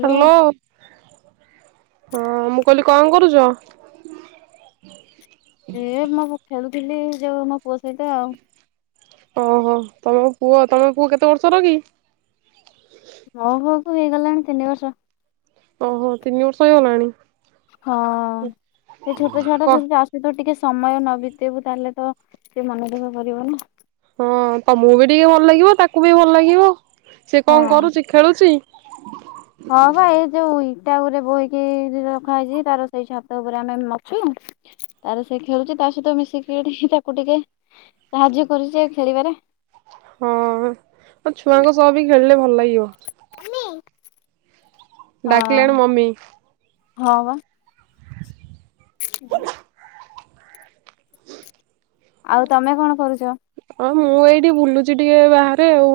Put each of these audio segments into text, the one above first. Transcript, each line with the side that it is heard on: right: Hello ହଁ ମୁଁ କହିଲି କଣ କରୁଛ?
left: ସେ [unintelligible] ଥିଲି ଯୋଉ ମୋ ପୁଅ ସହିତ ଆଉ
right: ଓହୋ ତମ ପୁଅ ତମ ପୁଅ କେତେ ବର୍ଷର କି?
left: ହୋଉ ହୁ ହଇଗଲାଣି ତିନିବର୍ଷର।
right: ଓହୋ ତିନିବର୍ଷ ହଲାଣି
left: ହଁ ସେ ଛୋଟ
right: କ
left: ଛୁଆଟା ଯେମିତି ଆସୁ ତୁ ଟିକେ ସମୟ ନ ବିତେଇବୁ ତାହେଲେ ତ ଟଏ ମନେ ଦେଖା ପିବ ନା
right: ହଁ ତମକୁ ବି ଟିକେ ଭଲ ଲାଗିବ ତାକୁ ବି ଭଲ ଲାଗିବ। ସେ
left: ହଁ
right: କଣ କରୁଚି ଖେଳୁଚି।
left: ଟା ଉପରେ ବୋହିକି ରଖା ହେଇଚି, ତାର ସେଇ ଛାତ ଉପରେ ଆମେ ମାଛୁ ତାର ସେ ଖେଳୁଚି, ତା ସହିତ ମିଶିକିିକ ତାକୁ ଟିକେ ସାହାଯ୍ୟ କରୁଛି ଖେଳିବାରେ
right: ହଁ ଆଉ ଛୁଆଙ୍କ ସହ ବି ଖେଳିଲେ ଭଲ ଲାଗି ଡ଼ିିଓ [inaudible]
left: [unintelligible] ହଁ
right: ଡାକିଲେଣି ମମି
left: ହଁ। [inaudible] ଆଉ ତମେ କଣ କରୁଚ।
right: ହଁ ମୁଁ ଏଇଠି ବୁଲୁଚି, ଟିକେ ବାହାରେ ଆଉ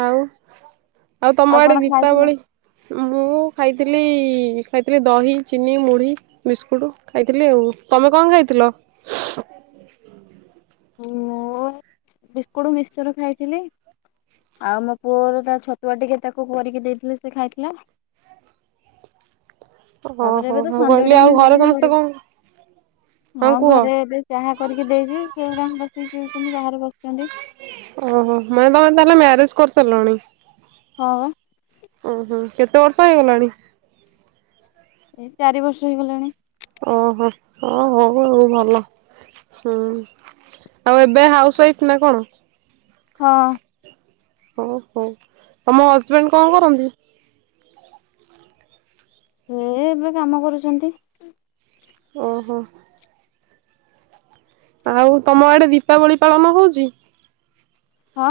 right: ଆଉ ଆଉ ତମ ଆଡେ
left: କଣ ଖାଇଥିଲ
right: ଦୀପାବଳି ମୁଁ ଖାଇଥିଲି ଖାଇଥିଲି, ଦହି ଚିନି ମୁଢି ବିସ୍କୁଟ ଖାଇଥିଲି ଆଉ, ତମେ କଣ ଖାଇଥିଲ।
left: ମୁଁ ବିସ୍କୁଟ ମିକ୍ସଚର ଖାଇଥିଲି, ଆଉ ମୋ ପୁଅର ତା ଛତୁଆ ଟିକେ ତାକୁ କରିକି ଦେଇଥିଲେି ସେ ଖାଇଥିଲା। [inaudible] ତାପରେ ଏବେ
right: ଓହୋ
left: ତ
right: ମୁଁ କହିଲି
left: ସଞଟାଇମ୍
right: ଆଉ
left: ହେଲାଣି
right: ସମସ୍ତେ
left: ଘରେ
right: କଣ
left: ହଁ ଘରେ ଏବେ ଚାହା କରିକି ଦେଇଚି। [unintelligible] ବସିକି ପିଉଛନ୍ତି, ବାହାରେ ବସିଛନ୍ତି।
right: ଓହୋ ମାନେ ତମେ ତାହେଲେ ମ୍ୟାରେଜ କରିସାରିଲଣି।
left: ହଁ। [inaudible]
right: ଓହୋ କେତେ ବର୍ଷ ହେଇଗଲାଣି। [inaudible]
left: ଏଇ ଚାରି ବର୍ଷ ହେଇଗଲାଣି।
right: ଓହୋ ଓ ହୋଉ ଭଲ, ହୁଁ ଆଉ ଏବେ ହାଉସ ୱାଇଫ ନା କଣ?
left: ହଁ।
right: ଓ ହୋ ତମ ହଜବେଣ୍ଡ କଣ କରନ୍ତି?
left: ହୁଁ ଏ ଏବେ କାମ କରୁଛନ୍ତି?
right: ଓହୋ। ଆଉ ତମ ଆଡେ ଦୀପାବଳି ପାଳନ ହୋଉଚି।
left: ହଁ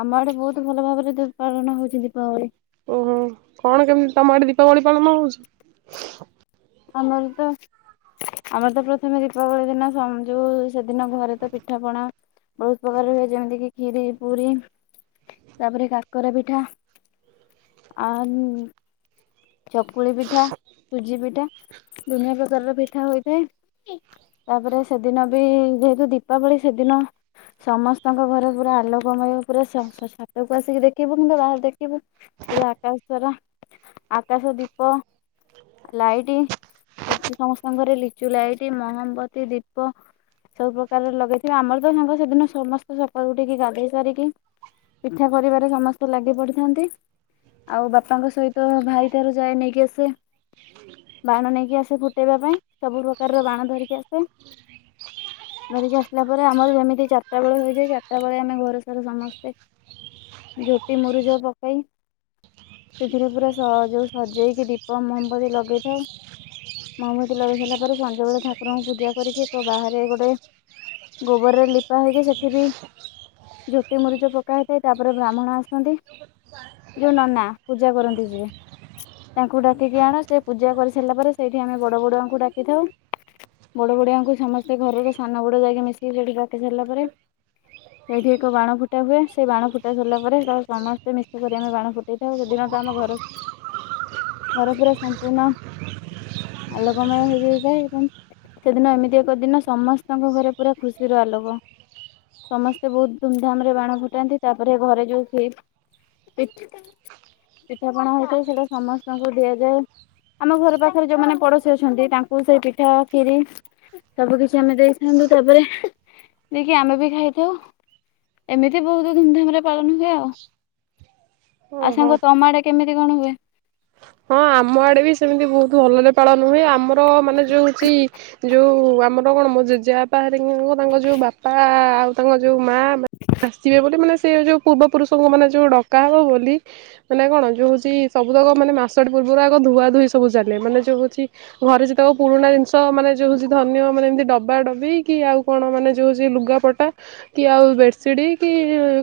left: ଆମ ଆଡେ ବହୁତ ଭଲ ଭାବରେ, ଦୀ ପାଳନ ହଉଛି ଦୀପାବଳି।
right: ଓହୋ କଣ କେମତି ତମ ଏଠି ଦୀପାବଳି ପାଳନ ହଉଛି।
left: ଆମର ତ ଆମର ତ ପ୍ରଥମେ ଦୀପାବଳି ଦିନ ସମ୍ ଯୋଉ ସେଦିନ ଘରେ ତ ପିଠାପଣା ବୋହୁତ ପ୍ରକାର ହୁଏ, ଯେମିତି କି ଖିରି ପୁରୀ ତାପରେ କାକରା ପିଠା ଆ ଉ ଚକୁଳି ପିଠା ସୁଜି ପିଠା। ଦୁନିଆ ପ୍ରକାରର ପିଠା ହୋଇଥାଏ ତାପରେ ସେଦିନ ବି ଯେହେତୁ ଦୀପାବଳି ସେଦିନ ସମସ୍ତଙ୍କ ଘରେ ପୁରା ଆଲୋକମୟ, ପୁରା ଛାତକୁ ଆସିକି ଦେଖିବୁ କିମ୍ବା ବାହାରେ ଦେଖିବୁ, ପୁରା ଆକାଶ ଶାରାା ଆକାଶ ଦୀପ ଲାଇଟ। ସେମିତି ସମସ୍ତଙ୍କଘରେ ଲିଚୁ ଲାଇଟିି ମହମବତୀ ଦୀପ ସବୁ ପ୍ରକାର ଲଗେଇଥିବେ। ଆମର ତ ସାଙ୍ଗ ସେଦିନ ସମସ୍ତେ ସକାଳୁ ଉଠିକି ଗାଧେଇ ସାରିକି ପିଠା କରିବାରେ ସମସ୍ତେ ଲାଗି ପଡିଥାନ୍ତି, ଆଉ ବାପାଙ୍କ ସହିତ ଭାଇ ତାରେ ଯାଏ ନେଇକି ଆସେ।
right: [unintelligible] ହୁଁ।
left: ବାଣ ନେଇକି ଆସେ ଫୁଟେଇବା ପାଇଁ, ସବୁ ପ୍ରକାରର ବାଣ ଧରିକି ଆସେ ଧରିକି ଆସିଲା ପରେ ଆମର ଯେମିତି ଚାରିଟା ବେଳେ ହେଇଯାଏ, ଚାରିଟା ବେଳେ ଆମେ ଘର ସାରା ସମସ୍ତେ ଝୋଟି ମୁରୁଜ ପକେଇ ସେଥିରେ ପୁରା ସ ଯୋଉ ସଜେଇକି ଦୀପ ମହମବତୀ ଲଗେଇଥାଉ। ମମୂତି ଲଗେଇ ସାରିଲା ପରେ, ସଞ୍ଜବେେଳେ ଠାକୁରଙ୍କୁ ପୂଜା କରିକି କୋ ବାହାରେ ଗୋଟେ ଗୋବରରେ ଲିପା ହୋଇକି ସେଠି ବି ଝୋଟି ମୁରୁଚ ପକା ହେଇଥାଏ, ତାପରେ ବ୍ରାହ୍ମଣ ଆସନ୍ତି ଯୋଉ ନନା ପୂଜା କରନ୍ତି ଯିଏ। ତାଙ୍କୁ ଡାକିକି ଆଣ ସେ ପୂଜା କରି ସାରିଲା ପରେ ସେଇଠି ଆମେ ବଡ଼ ବଡ଼ୁଆଙ୍କୁ ଡାକିଥାଉ, ବଡ଼ ବୁଡ଼ିଆଙ୍କୁ ସମସ୍ତେ ଘରର ସାନ ବଡ଼ ଯାଇକି ମିଶିକି ସେଇଠି ଡାକି ସାରିଲା ପରେ ସେଇଠି ଏକ ବାଣ ଫୁଟା ହୁଏ ସେଇ ବାଣ ଫୁଟା ସରିଲା ପରେ ତାକୁ ସମସ୍ତେ ମିଶିକରି ଆମେ ବାଣ ଫୁଟାଇଥାଉ ସେଦିନ ତ ଆମ ଘରେ ଘର ପୁରା ସମ୍ପୂର୍ଣ୍ଣ ଆଲୋକମୟ ହେଇଯାଇଥାଏ, ଏବଂ ସେଦିନ ଏମିତି ଏକ ଦିନ ସମସ୍ତଙ୍କ ଘରେ ପୁରା ଖୁସିର ଆଲୋକ। ସମସ୍ତେ ବୋହୁତ ଧୁମଧାମ୍ ରେ ବାଣ ଫୁଟାନ୍ତି, ତାପରେ ଘରେ ଯୋଉ ସେ ପିଠ୍ ପିଠାପଣା ହେଇଥାଏ, ସେଇଟା ସମସ୍ତଙ୍କୁ ଦିଆଯାଏ। ଆମ ଘର ପାଖରେ ଯୋଉମାନେ ପଡୋଶୀ ଅଛନ୍ତି, ତାଙ୍କୁ ସେଇ ପିଠା ଖିରି ସବୁ କିଛି ଆମେ ଦେଇଥାନ୍ତୁ, ତାପରେ ଦେଇକି ଆମେ ବି ଖାଇଥାଉ ଏମିତି ବୋହୁତ ଧୁମଧାମରେ ପାଳନ ହୁଏ ଆଉ। [inaudible] ଆଉ
right: ଓହୋ
left: ସାଙ୍ଗ ତମଆଡେ କେମିତି କଣ ହୁଏ?
right: ହଁ ଆମ ଆଡେ ବି ସେମିତି ବୋହୁତ ଭଲରେ ପାଳନ ହୁଏ, ଆମର ମାନେ ଯୋଉ ହୋଉଚି ଯୋଉ ଆମର କଣ ମୋ ଜେଜେପା ହରିକାଙ୍କୁ ତାଙ୍କ ଯୋଉ ବାପା ଆଉ ତାଙ୍କ ଯୋଉ ମା ଆସିବେ ବୋଲି। ମାନେ ସେ ଯୋଉ ପୂର୍ବ ପୁରୁଷଙ୍କ ମାନେ ଯୋଉ ଡକା ହବ ବୋଲି ମାନେ କଣ ଯୋଉ ହଉଛି ସବୁ ତକ ମାନେ ମାସ୍ ସଟେ ପୂର୍ବରୁ ଆଗ ଧୁଆ ଧୁଇ ସବୁ ଚାଲେ। ମାନେ ଯୋଉ ହେଉଛି ଘରେ ସେ ତାକୁ ପୁରୁଣା ଜିନିଷ ମାନେ ଯେଉଁ ହେଉଛି ଧରିନିଅ ମାନେ ଏମିତି ଡବା ଡବି କି ଆଉ କଣ, ମାନେ ଯେଉଁ ହେଉଛି ଲୁଗାପଟା କି ଆଉ ବେଡ଼ସିଟ୍ କି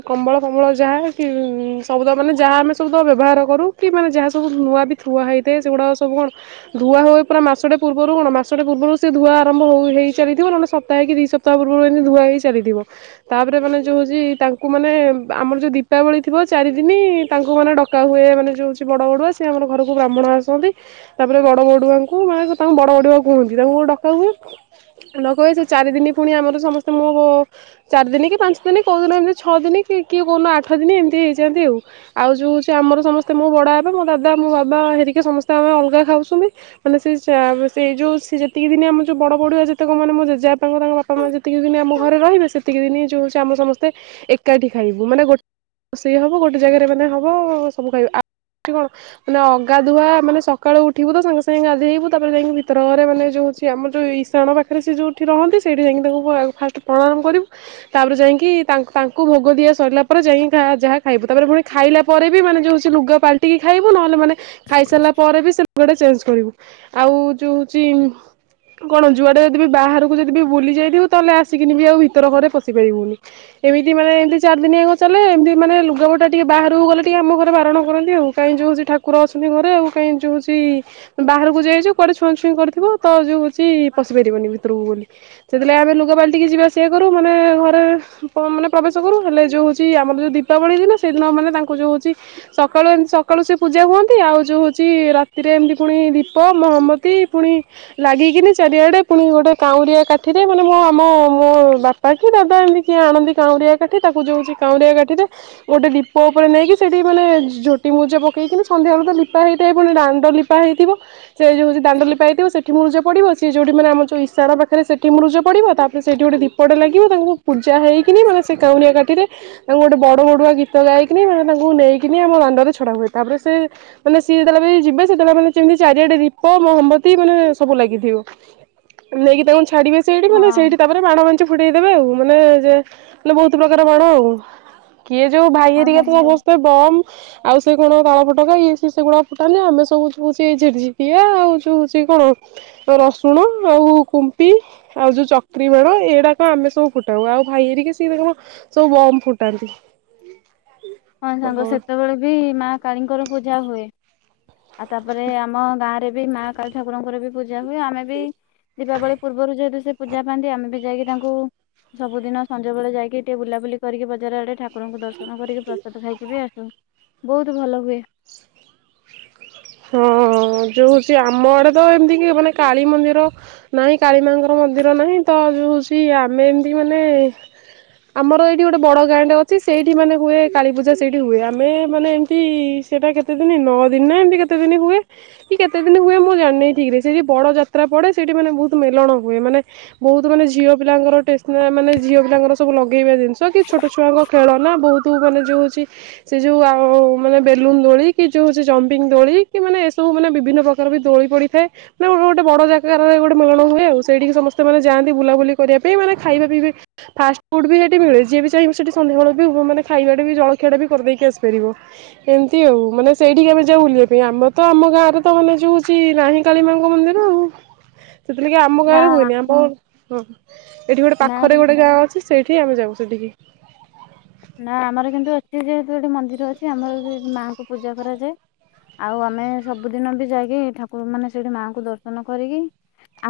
right: କମ୍ବଳ ଫମଳ ଯାହା କି ସବୁତ ମାନେ ଯାହା ଆମେ ସବୁଦ ବ୍ୟବହାର କରୁ କି ମାନେ ଯାହା ସବୁ ନୂଆ କି ଧୁଆ ହେଇଥାଏ। ସେଗୁଡା ସବୁ କଣ ଧୁଆ ହୁଏ ପୁରା ମାସଟେ ପୂର୍ବରୁ କଣ ମାସଟେ ପୂର୍ବରୁ ସେ ଧୁଆ ଆରମ୍ଭ ହୁ ହୋଇସାରିଥିବ। ନହେଲେ ସପ୍ତେ କି ଦି ସପ୍ତାହ ପୂର୍ବରୁ ଏମିତି ଧୁଆ ହେଇ ଚାଲିଥିବ ତାପରେ ମାନେ ଯଉଛି ତାଙ୍କୁ ମାନେ ଆମର ଯୋଉ ଦିପାବଳି ଥିବ ଚାରି ଦିନି ତାଙ୍କୁ ମାନେ ଡକା ହୁଏ ମାନେ ଯାଉଚି ବଡ ବଡୁଆ ଆମର ଘରକୁ କୁ ବ୍ରାହ୍ମଣ ଆସନ୍ତି, ତାପରେ ବଡ଼ ବଡୁଆଙ୍କୁ ମାନେ ତାଙ୍କୁ ବଡ ବଡୁଆ କୁହନ୍ତି, ତାଙ୍କୁ ଡକା ହୁଏ ଡକା ହୁଏ ସେ ଚାରି ଦିନ ପୁଣି ଆମର ସମସ୍ତେ ମୋ ଚାରି ଦିନ କି ପାଞ୍ଚ ଦିନ କୋଉ ଦିନ ଏମତି ଛଅ ଦିନ କିଏ କୋଉଦିନ ଆଠ ଦିନ ଏମିତି ହେଇଯାଆନ୍ତି, ଆଉ ଆଉ ଯୋଉ ହଉଛି ଆମର ସମସ୍ତେ ମୋ ବଡ ହେବା ମୋ ଦାଦା ମୋ ବାପ ବା ହେରିକି ସମସ୍ତେ ଆମେ ଅଲଗା ଖାଉଛନ୍ତି, ମାନେ ସେ ସେଇ ଯୋଉ ସେ ଯେତିକି ଦିନେ ଆମ ଯୋଉ ବଡ଼ ବଡୁଆ ଯେତେକ ମାନେ ମ ଜେଜେଆପାଙ୍କ ତାଙ୍କ ବାପା ମା ଯେତିକି ଦିନ ଆମ ଘରେ ରହିବେ ସେତିକି ଦିନ ଯୋଉ ଆମ ସମସ୍ତେ ଏକାଠି ଖାଇବୁ। ମାନେ ଗୋଟେ ରୋଷେଇ ହବ ଗୋଟେ ଜାଗାରେ ମାନେ ହବ ସବୁ ଖାଇବୁ ଆଉ କଣ? ମାନେ ଅଗାଧୁଆ ମାନେ ସକାଳୁ ଉଠିବୁ ତ ସାଙ୍ଗେ ସାଙ୍ଗେ ଗାଧେଇବୁ ତାପରେ ଯାଇକି ଭିତର ଘରେ ମାନେ ଯେଉଛି ଆମରଉ ଇସାଣ ପାଖରେ ସେ ଯେଉଁଠି ରହନ୍ତି ସେଇଠି ଯାଇକି ତାଙ୍କୁ ଫାଷ୍ଟ ପ୍ରଣାମ କରିବୁ। ତାପରେ ଯାଇକି ତା ତାଙ୍କୁ ଭୋଗ ଦିଆ ସରିଲା ପରେ ଯାଇକି ଯାହା ଖାଇବୁ। ତାପରେ ପୁଣି ଖାଇଲା ପରେ ବି ମାନେ ଯେଉଁଉଛି ଲୁଗା ପାଲଟିକି ଖାଇ ବୁ ନହେଲେ ମାନେ ଖାଇସାରିଲା ପରେ ବି ସେ ଲୁଗାଟା ଚେଞ୍ଜ କରିବୁ, ଆଉ ଯୋଉ ହୋଉଚି କଣ ଯୁଆଡେ ଯଦି ବାହାରକୁ ଯଦି ବି ବୁଲି ଯାଇଥିବ ତାହେଲେ ଆସିକିନି ବି ଆଉ ଭିତର ଘରେ ପଶି ପାରିବୁନି, ଏମିତି ମାନେ ଏମିତି ଚାରି ଦିନି ଆଗ ଚାଲେ ଏମିତି ମାନେ ଲୁଗପଟା ଟିକେ ବାହାରକୁ ଗଲେ ଟିକେ ଆମ ଘରେ ବାରଣ କରନ୍ତି, ଆଉ କାହିଁ ଯୋଉ ଯୋଉ ଠାକୁର ଅଛନ୍ତି, ଘରେ ଆଉ କାଇଁ ଯୋଉଛି ବାହାରକୁ ଯାଇଚୁ କୁଆଡେ ଛୁଆଁ ଛୁଇଁ କରିଥିବ ତ ଯୋଉ ହୋଉଚି ପଶି ପାରିବନି ଭିତରକୁ ବୋଲି ସେତିଲାଗି ଆମେ ଲୁଗା ପାାଲଟିକି ଯିବା ଆସିବା କରୁ, ମାନେ ଘରେ ମାନେ ପ୍ରବେଶ କରୁ, ହେଲେ ଯୋଉ ହଉଛି ଆମର ଯଉ ଦୀପାବଳି ଦିନ ସେଦିନ ତାଙ୍କୁ ଯୋଉଛି ସକାଳୁ ଏମ୍ ସକାଳୁ ପୂଜା ହୁଅନ୍ତି, ଆଉ ଯେଉଁ ହୋଉଚି ରାତିରେ ଏମିତି ପୁଣି ଦୀପ ମହମବତୀ ପୁଣି ଲାଗିକିନି ଚାରିଆଡ଼େ ପୁଣି ଗୋଟେ କାଉରିଆ କାଠିରେ ମାନେ ମୋ ଆମ ମୋ ବାପା କି ଦାଦା ଏମିତି କିଏ ଆଣନ୍ତି, କାଉରିଆ କାଠି ତାକୁ ଯେଉଁ ହେଉଛି କାଉରିଆ କାଠିରେ ଗୋଟେ ଦୀପ ଉପରେ ନେଇକି ସେଇଠି ମାନେ ଝୋଟି ମୁରୁଜ ପକ୍ ଦେଇକି ସନ୍ଧ୍ୟାବେଳେ ତ ଲିପା ହୋଇଇଥାଏ ପୁଣି ଦାଣ୍ଡ ଲିପା ହୋଇଥିବ ସେ ଯେଉ ଦାଣ୍ଡ ଲିପା ହେଇଥିବ ସେଠି ମୁରୁଜ ପଡ଼ିବ ସିଏ ଯେଉଁଠି ମାନ ଆମର ଇଶାଣ ପାଖରେ ସେଠି ମୁରୁଜ ପଡ଼ିବ ତାପରେ ସେଇଠି ଗୋଟେ ଦୀପଟେ ଲାଗିବ ତାଙ୍କୁ ପୂଜା ହୋଇକି ମାନେ ସେ କାଉଁରିଆ କାଠିରେ ତାଙ୍କୁ ଗୋଟେ ବଡ଼ ବଡ଼ୁଆ ଗୀତ ଗାଇକି ମାନେ ତାଙ୍କୁ ନେଇକି ଆମ ଦାଣ୍ଡରେ ଛଡ଼ା ହୁଏ। ତାପରେ ସେ ମାନେ ସିଏ ଯେତେବେଳେ ବି ଯିବେ ସେତେବେଳେ ମାନେ ଯେମିତି ଚାରିଆଡେ ଦୀପ ମହମବତୀ ମାନେ ସବୁ ଲାଗିଥିବ। ନେଇକି ତାଙ୍କୁ ଛାଡ଼ିବେ ସେଇଠି
left: ହଁ
right: ମାନେ ସେଇଠି ତାପରେ ମାଣ ମଞ୍ଚ ଦେଇଦେବେ ଆଉ ମାନେ ଯେ ମାନେ ବୋହୁତ ପ୍ରକାର ବାଣ ଆଉ କିଏ ଯୋଉ ଭାଇ
left: ହଁ
right: ହେରିକି ତ
left: ସାଙ୍ଗ
right: ସମସ୍ତେ ବମ ଆଉ ସବୁ କଣ ତାଳ ଫଟକା ଇଏ ସିଏ ସେଗୁଡା ଫୁଟାନ୍ତି, ଆମେ ସବୁ ହଉଚି, ଝିକଝିକିଆ ଆଉ ଯୋଉ ହଉଛି କଣ ରସୁଣ ଆଉ କୁମ୍ପି ଆଉ ଯୋଉ ଚକ୍ରି ବାଣ ଏଇଗୁଡା କଣ ଆମେ ସବୁ ଫୁଟାଉ ଆଉ ଭାଇ ହେରିକା ସବୁ କଣ ସବୁ ବମ ଫୁଟାନ୍ତି।
left: ହଁ ସାଙ୍ଗ ସେତେବେଳେ ବି ମା କାଳୀଙ୍କର ପୂଜା ହୁଏ। ଆଉ ତାପରେ ଆମ ଗାଁରେ ବି ମା କାଳୀ ଠାକୁରଙ୍କର ବି ପୂଜା ହୁଏ, ଆମେ ବି ଦୀପାବଳି ପୂର୍ବରୁ ଯେହେତୁ ସେ ପୂଜା ପାଆନ୍ତି ଆମେ ବି ଯାଇକି ତାଙ୍କୁ ସବୁଦିନ ସଞ୍ଜ ବେଳେ ଯାଇକି ଟିକେ ବୁଲାବୁଲି କରିକି ବଜାର ଆଡେରେ। କୁକୁରଙ୍କୁ ଦର୍ଶନ କରିକି ଖାଇକି ବି ଆସୁ ବୋହୁତ ଭଲ ହୁଏ। [inaudible]
right: ହଁ ଯୋଉ ହଉଛି ଆମର ତ ଏମିତି କି ମାନେ କାଳୀ ମନ୍ଦିର ନାହିଁ କାଳୀ ମାଙ୍କର ମନ୍ଦିର ନାହିଁ ତ ଯୋଉ ହୋଉଚି ଆମେ ଏମିତି ମାନେ ଆମର ଏଇଠି ଗୋଟେ ବଡ ଗାଁ ଟେ ଅଛି ସେଇଠି ମାନେ ହୁଏ କାଳୀ ପୂଜା ସେଇଠି ହୁଏ ଆମେ ମାନେ ଏମିତି ସେଇଟା କେତେ ଦିନ ନଅ ଦିନ ନା ଏମିତି କେତେ କେତେ ଦିନ ହୁଏ, କି କେତେ ଦିନ ହୁଏ ମୁଁ ଜାଣିନି ଠିକ ରେ ସେଇଠି ବଡ ଯାତ୍ରା ପଡେ ସେଇଠି ମାନେ ବୋହୁତ ମେଳଣ ହୁଏ, ମାନେ ବହୁତ ମାନେ ଝିଅ ପିଲାଙ୍କର ମାନେ ଝିଅ ପିଲାଙ୍କର ସବୁ ଲଗେଇବା ଜିନିଷ କି ଛୋଟ ଛୁଆଙ୍କ ଖେଳନା ବହୁତ ମାନେ ଯୋଉ ହୋଉଚି ସେ ଯୋଉ ମାନେ ବେଲୁନ ଦୋଳି କି ଯୋଉ ହୋଉଚି ଜମ୍ପିଙ୍ଗ ଦୋଳି କି ମାନେ ଏସବୁ ମାନେ ବିଭିନ୍ନ ପ୍ରକାର ବି ଦୋଳି ପଡିଥାଏ, ହଁ ଗୋଟେ ବଡ ଜାଗାରେ ଗୋଟେ ମେଳଣ ହୁଏ ଆଉ ସେଇଠିକି ସମସ୍ତେ ମାନେ ଯାଆନ୍ତି ବୁଲାବୁଲି କରିବା ପାଇଁ ମାନେ ଖାଇବା ପିଇବା ଫାଷ୍ଟ ଫୁଡ ବି ସେଇଠି ମିଳେ, ଯିଏ ବି ଚାହିଁବ ସେଠି ସନ୍ଧ୍ୟାବେଳ ମାନେ ଖାଇବାଟା ବି ଜଳଖିଆ ଟା ବି କରିଦେଇକି ଆସିପାରିବ ଏମିତି ଆଉ ମାନେ ସେଠି ଆମେ ଯାଉ ଆମ ତ ଆମ ଗାଁରେ ତ ମାନେ ଜ ହୋଉଚି ରାଣୀ କାଳୀ ମାଙ୍କ ମନ୍ଦିର ଆଉ ସେଥିଲାଗି ଆମ
left: ନା
right: ଗାଁରେ ହୁଏନି ଆମ ହଁ ଏଠି ଗୋଟେ
left: ନା
right: ପାଖରେ
left: କିନ୍ତୁ
right: ଗୋଟେ ଗାଁ ଅଛି ସେଇ ଏଠି ଆମେ ଯାଉ ସେଠିକି। [inaudible]
left: ନା ଆମର କିନ୍ତୁ ଅଛି ଯେହେତୁ ସେଠି ମନ୍ଦିର ଅଛି ଆମର ସେଠି ମାଆଙ୍କୁ ପୂଜା କରାଯାଏ ଆଉ ଆମେ ସବୁଦିନ ବି ଯାଇକି ଠାକୁର ମାନେ ସେଇଠି ମାଆଙ୍କୁ ଦର୍ଶନ କରିକି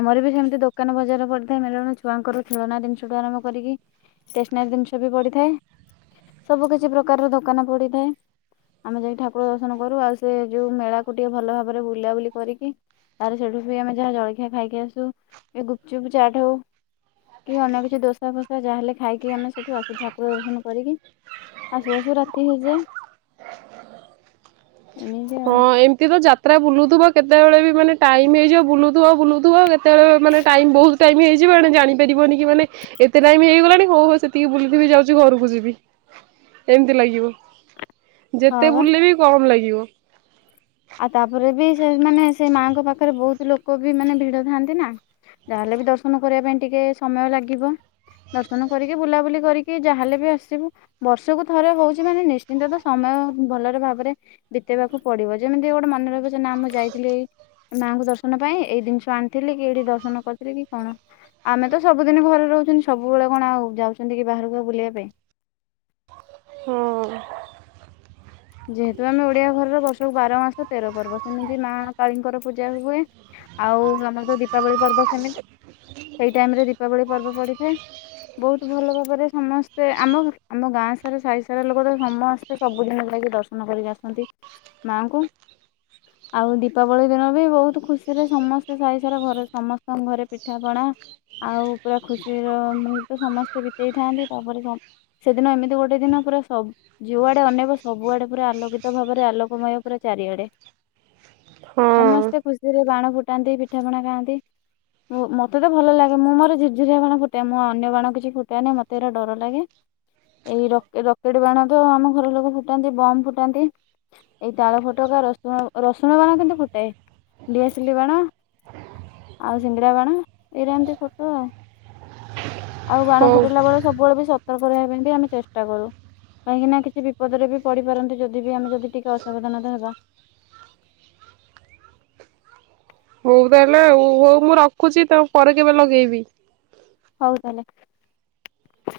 left: ଆମର ବି ସେମିତି ଦୋକାନ ବଜାର ପଡିଥାଏ ମେଳଣ ଛୁଆଙ୍କର ଖେଳନା ଜିନିଷଠୁ ଆରମ୍ଭ କରିକି ଷ୍ଟେସନାରୀ ଜିନିଷ ବି ପଡିଥାଏ। ସବୁ କିଛି ପ୍ରକାରର ଦୋକାନ ପଡିଥାଏ ଆମେ ଯାଇକି ଠାକୁର ଦର୍ଶନ କରୁ ଆଉ ସେ ଯୋଉ ମେଳାକୁ ଟିକେ ଭଲ ଭାବରେ ବୁଲାବୁଲି କରିକି ତାରେ ସେଠୁ ଆମେ ଯାହା ଜଳଖିଆ ଖାଇକି ଆସୁ କି ଗୁପଚୁପ ଚାଟ ହଉ କି ଅନ୍ୟ କିଛି ଦୋସା ଫୋସା ଯାହାେଲେ ଖାଇକି ଆମେ ସେଠୁ ଆସୁ ଠାକୁର ଦର୍ଶନ କରିକି ଆସୁ ଆସୁ ରାତି ହେଇଯାଏ। [inaudible] ଆଉ
right: ହଁ ଏମିତି ତ ଯାତ୍ରା ବୁଲୁଥିବ। କେତେବେଳେ ବି ମାନେ ଟାଇମ ହେଇଯିବ ବୁଲୁଥିବ ବୁଲୁଥିବ କେତେବେଳେବି ମାନେ ଟାଇମ ବହୁତ ଟାଇମ ହେଇଯିବେ ଜାଣି ପାରିବନି କି ମାନେ ଏତେ ଟାଇମ ହେଇଗଲାଣି ହଉ ହଉ ସେତିକି ବୁଲୁଥିବ ବି ଯାଉଛି ଘରକୁ ଯିବି ଏମିତି ଲାଗିବ।
left: ହଁ
right: ଯେତେ
left: ବା
right: ବୁଲିଲେ ବି କମ ଲାଗିବ। ଜୀବ
left: ଆଉ ତାପରେ ବି ସେମାନେ ସେ ମାଙ୍କ ପାଖରେ ବହୁତ ଲୋକ ବି ମାନେ ଭିଡ ଥାଆନ୍ତି ନା ଯାହାେଲେ ବି ଦର୍ଶନ କରିବା ପାଇଁ ଟିକେ ସମୟ ଲାଗିବ ଦର୍ଶନ କରିକି ବୁଲାବୁଲି କରିକି ଯାହାଲେ ବି ଆସିବୁ ବର୍ଷକୁ ଥରେ ହଉଛି ମାନେ ନିଶ୍ଚିନ୍ତ ତ ସମୟ ଭଲରେ ଭାବରେ ବିତେଇବାକୁ ପଡିବ। ଯେମିତି ଗୋଟ ମନରେ ବି ନା ମୁଁ ଯାଇଥିଲି। ମାଆଙ୍କୁ ଦର୍ଶନ ପାଇଁ ଏଇ ଜିନିଷ ଆଣିଥିଲି କି ଏଇଠି ଦର୍ଶନ କରିଥିଲି କି କଣ ଆମେ ତ ସବୁଦିନ ଘରେ ରହୁଛନ୍ତି ସବୁବେଳେ କଣ ଆଉ ଯାଉଛନ୍ତି କି ବାହାରକୁ ଆଉ ବୁଲିବା ପାଇଁ [inaudible]
right: ହୁଁ।
left: ଯେହେତୁ ଆମେ ଓଡିଆ ଘରର ବର୍ଷ ବାର ମାସ ତେର ପର୍ବ ସେମିତି ମା କାଳୀଙ୍କର ପୂଜା ହୁଏ ଆଉ ଆମର ତ ଦୀପାବଳି ପର୍ବ ସେମିତି ସେଇ ଟାଇମରେ ଦୀପାବଳି ପର୍ବ ପଡି ବହୁତ ଭଲ ଭାବରେ ସମସ୍ତେ ଆମ ଆମ ଗାଁ ସାରା ସାହି ସାରା ଲୋକ ତ ସମସ୍ତେ ସବୁ ଜିନିଷ ଲାଗି ଦର୍ଶନ କରିକି ଆସନ୍ତି ମାଙ୍କୁ ଆଉ ଦୀପାବଳି ଦିନ ବି ବହୁତ ଖୁସିରେ ସମସ୍ତେ ସାଇ ସାରା ଘରେ ସମସ୍ତଙ୍କ ଘରେ ପିଠା ପଣା ଆଉ ପୁରା ଖୁସିର ମୁହୂର୍ତ୍ତ ସମସ୍ତେ ବିତେଇଥାନ୍ତି ତାପରେ ସେଦିନ ଏମିତି ଗୋଟେ ଦିନ ପୁରା ସବୁ ଯୁଆଡ଼େ ଅନେଇବ ସବୁଆଡେ ପୁରା ଆଲୋକିତ ଭାବରେ ଆଲୋକମୟ ପୁରା ଚାରିଆଡେ।
right: ହଁ
left: ସମସ୍ତେ ଖୁସିରେ ବାଣ ଫୁଟାନ୍ତି। ଫୁଟାନ୍ତି ପିଠାପଣା ଖାଆନ୍ତି। ମତେ ତ ଭଲ ଲାଗେ ମୁଁ ମୋର ଝୁରୁଝୁରିଆ ବାଣ ଫୁଟାଏ। ମୁଁ ଅନ୍ୟ ବାଣ କିଛି ଫୁଟାନି ମୋତେ ଏରା ଡର ଲାଗେ ଏଇ ରକେଟ ବାଣ ତ ଆମ ଘର ଲୋକ ଫୁଟାନ୍ତି ବ ଫୁଟାନ୍ତି ଏଇ ତାଳ ଫୋଟୋକା ରସୁଣ ରସୁଣ ବାଣ କେମିତି ଫୁଟା ଡିଆସିଲି ବାଣ ଆଉ ସିଙ୍ଗଡା ବାଣ ଏଇଟା ଏମତି ଫଟୋ ଆଉ। ଆଉ ବାଣ
right: ହଉ
left: ଫୁଟେଇଲା ବେଳେ ସବୁବେଳେ ବି ସତ ସତକ ରହିବା ପାଇଁ ବି ଆମେ ଚେଷ୍ଟା କରୁ କାହିଁକି ନା କିଛି ବିପଦରେ ବି ପଡି ପାରନ୍ତି। ଯଦି ବି ଆମେ ଯଦି ଟିକେ ଅସାବଧାନତା ହେବା [inaudible]
right: ହଉ ତାହେଲେଉ ହଉ ମୁଁ ରଖୁଛି ତ ପରେ କେବେ ଲଗେଇବି।
left: ହଉ ତାହେଲେ। [inaudible]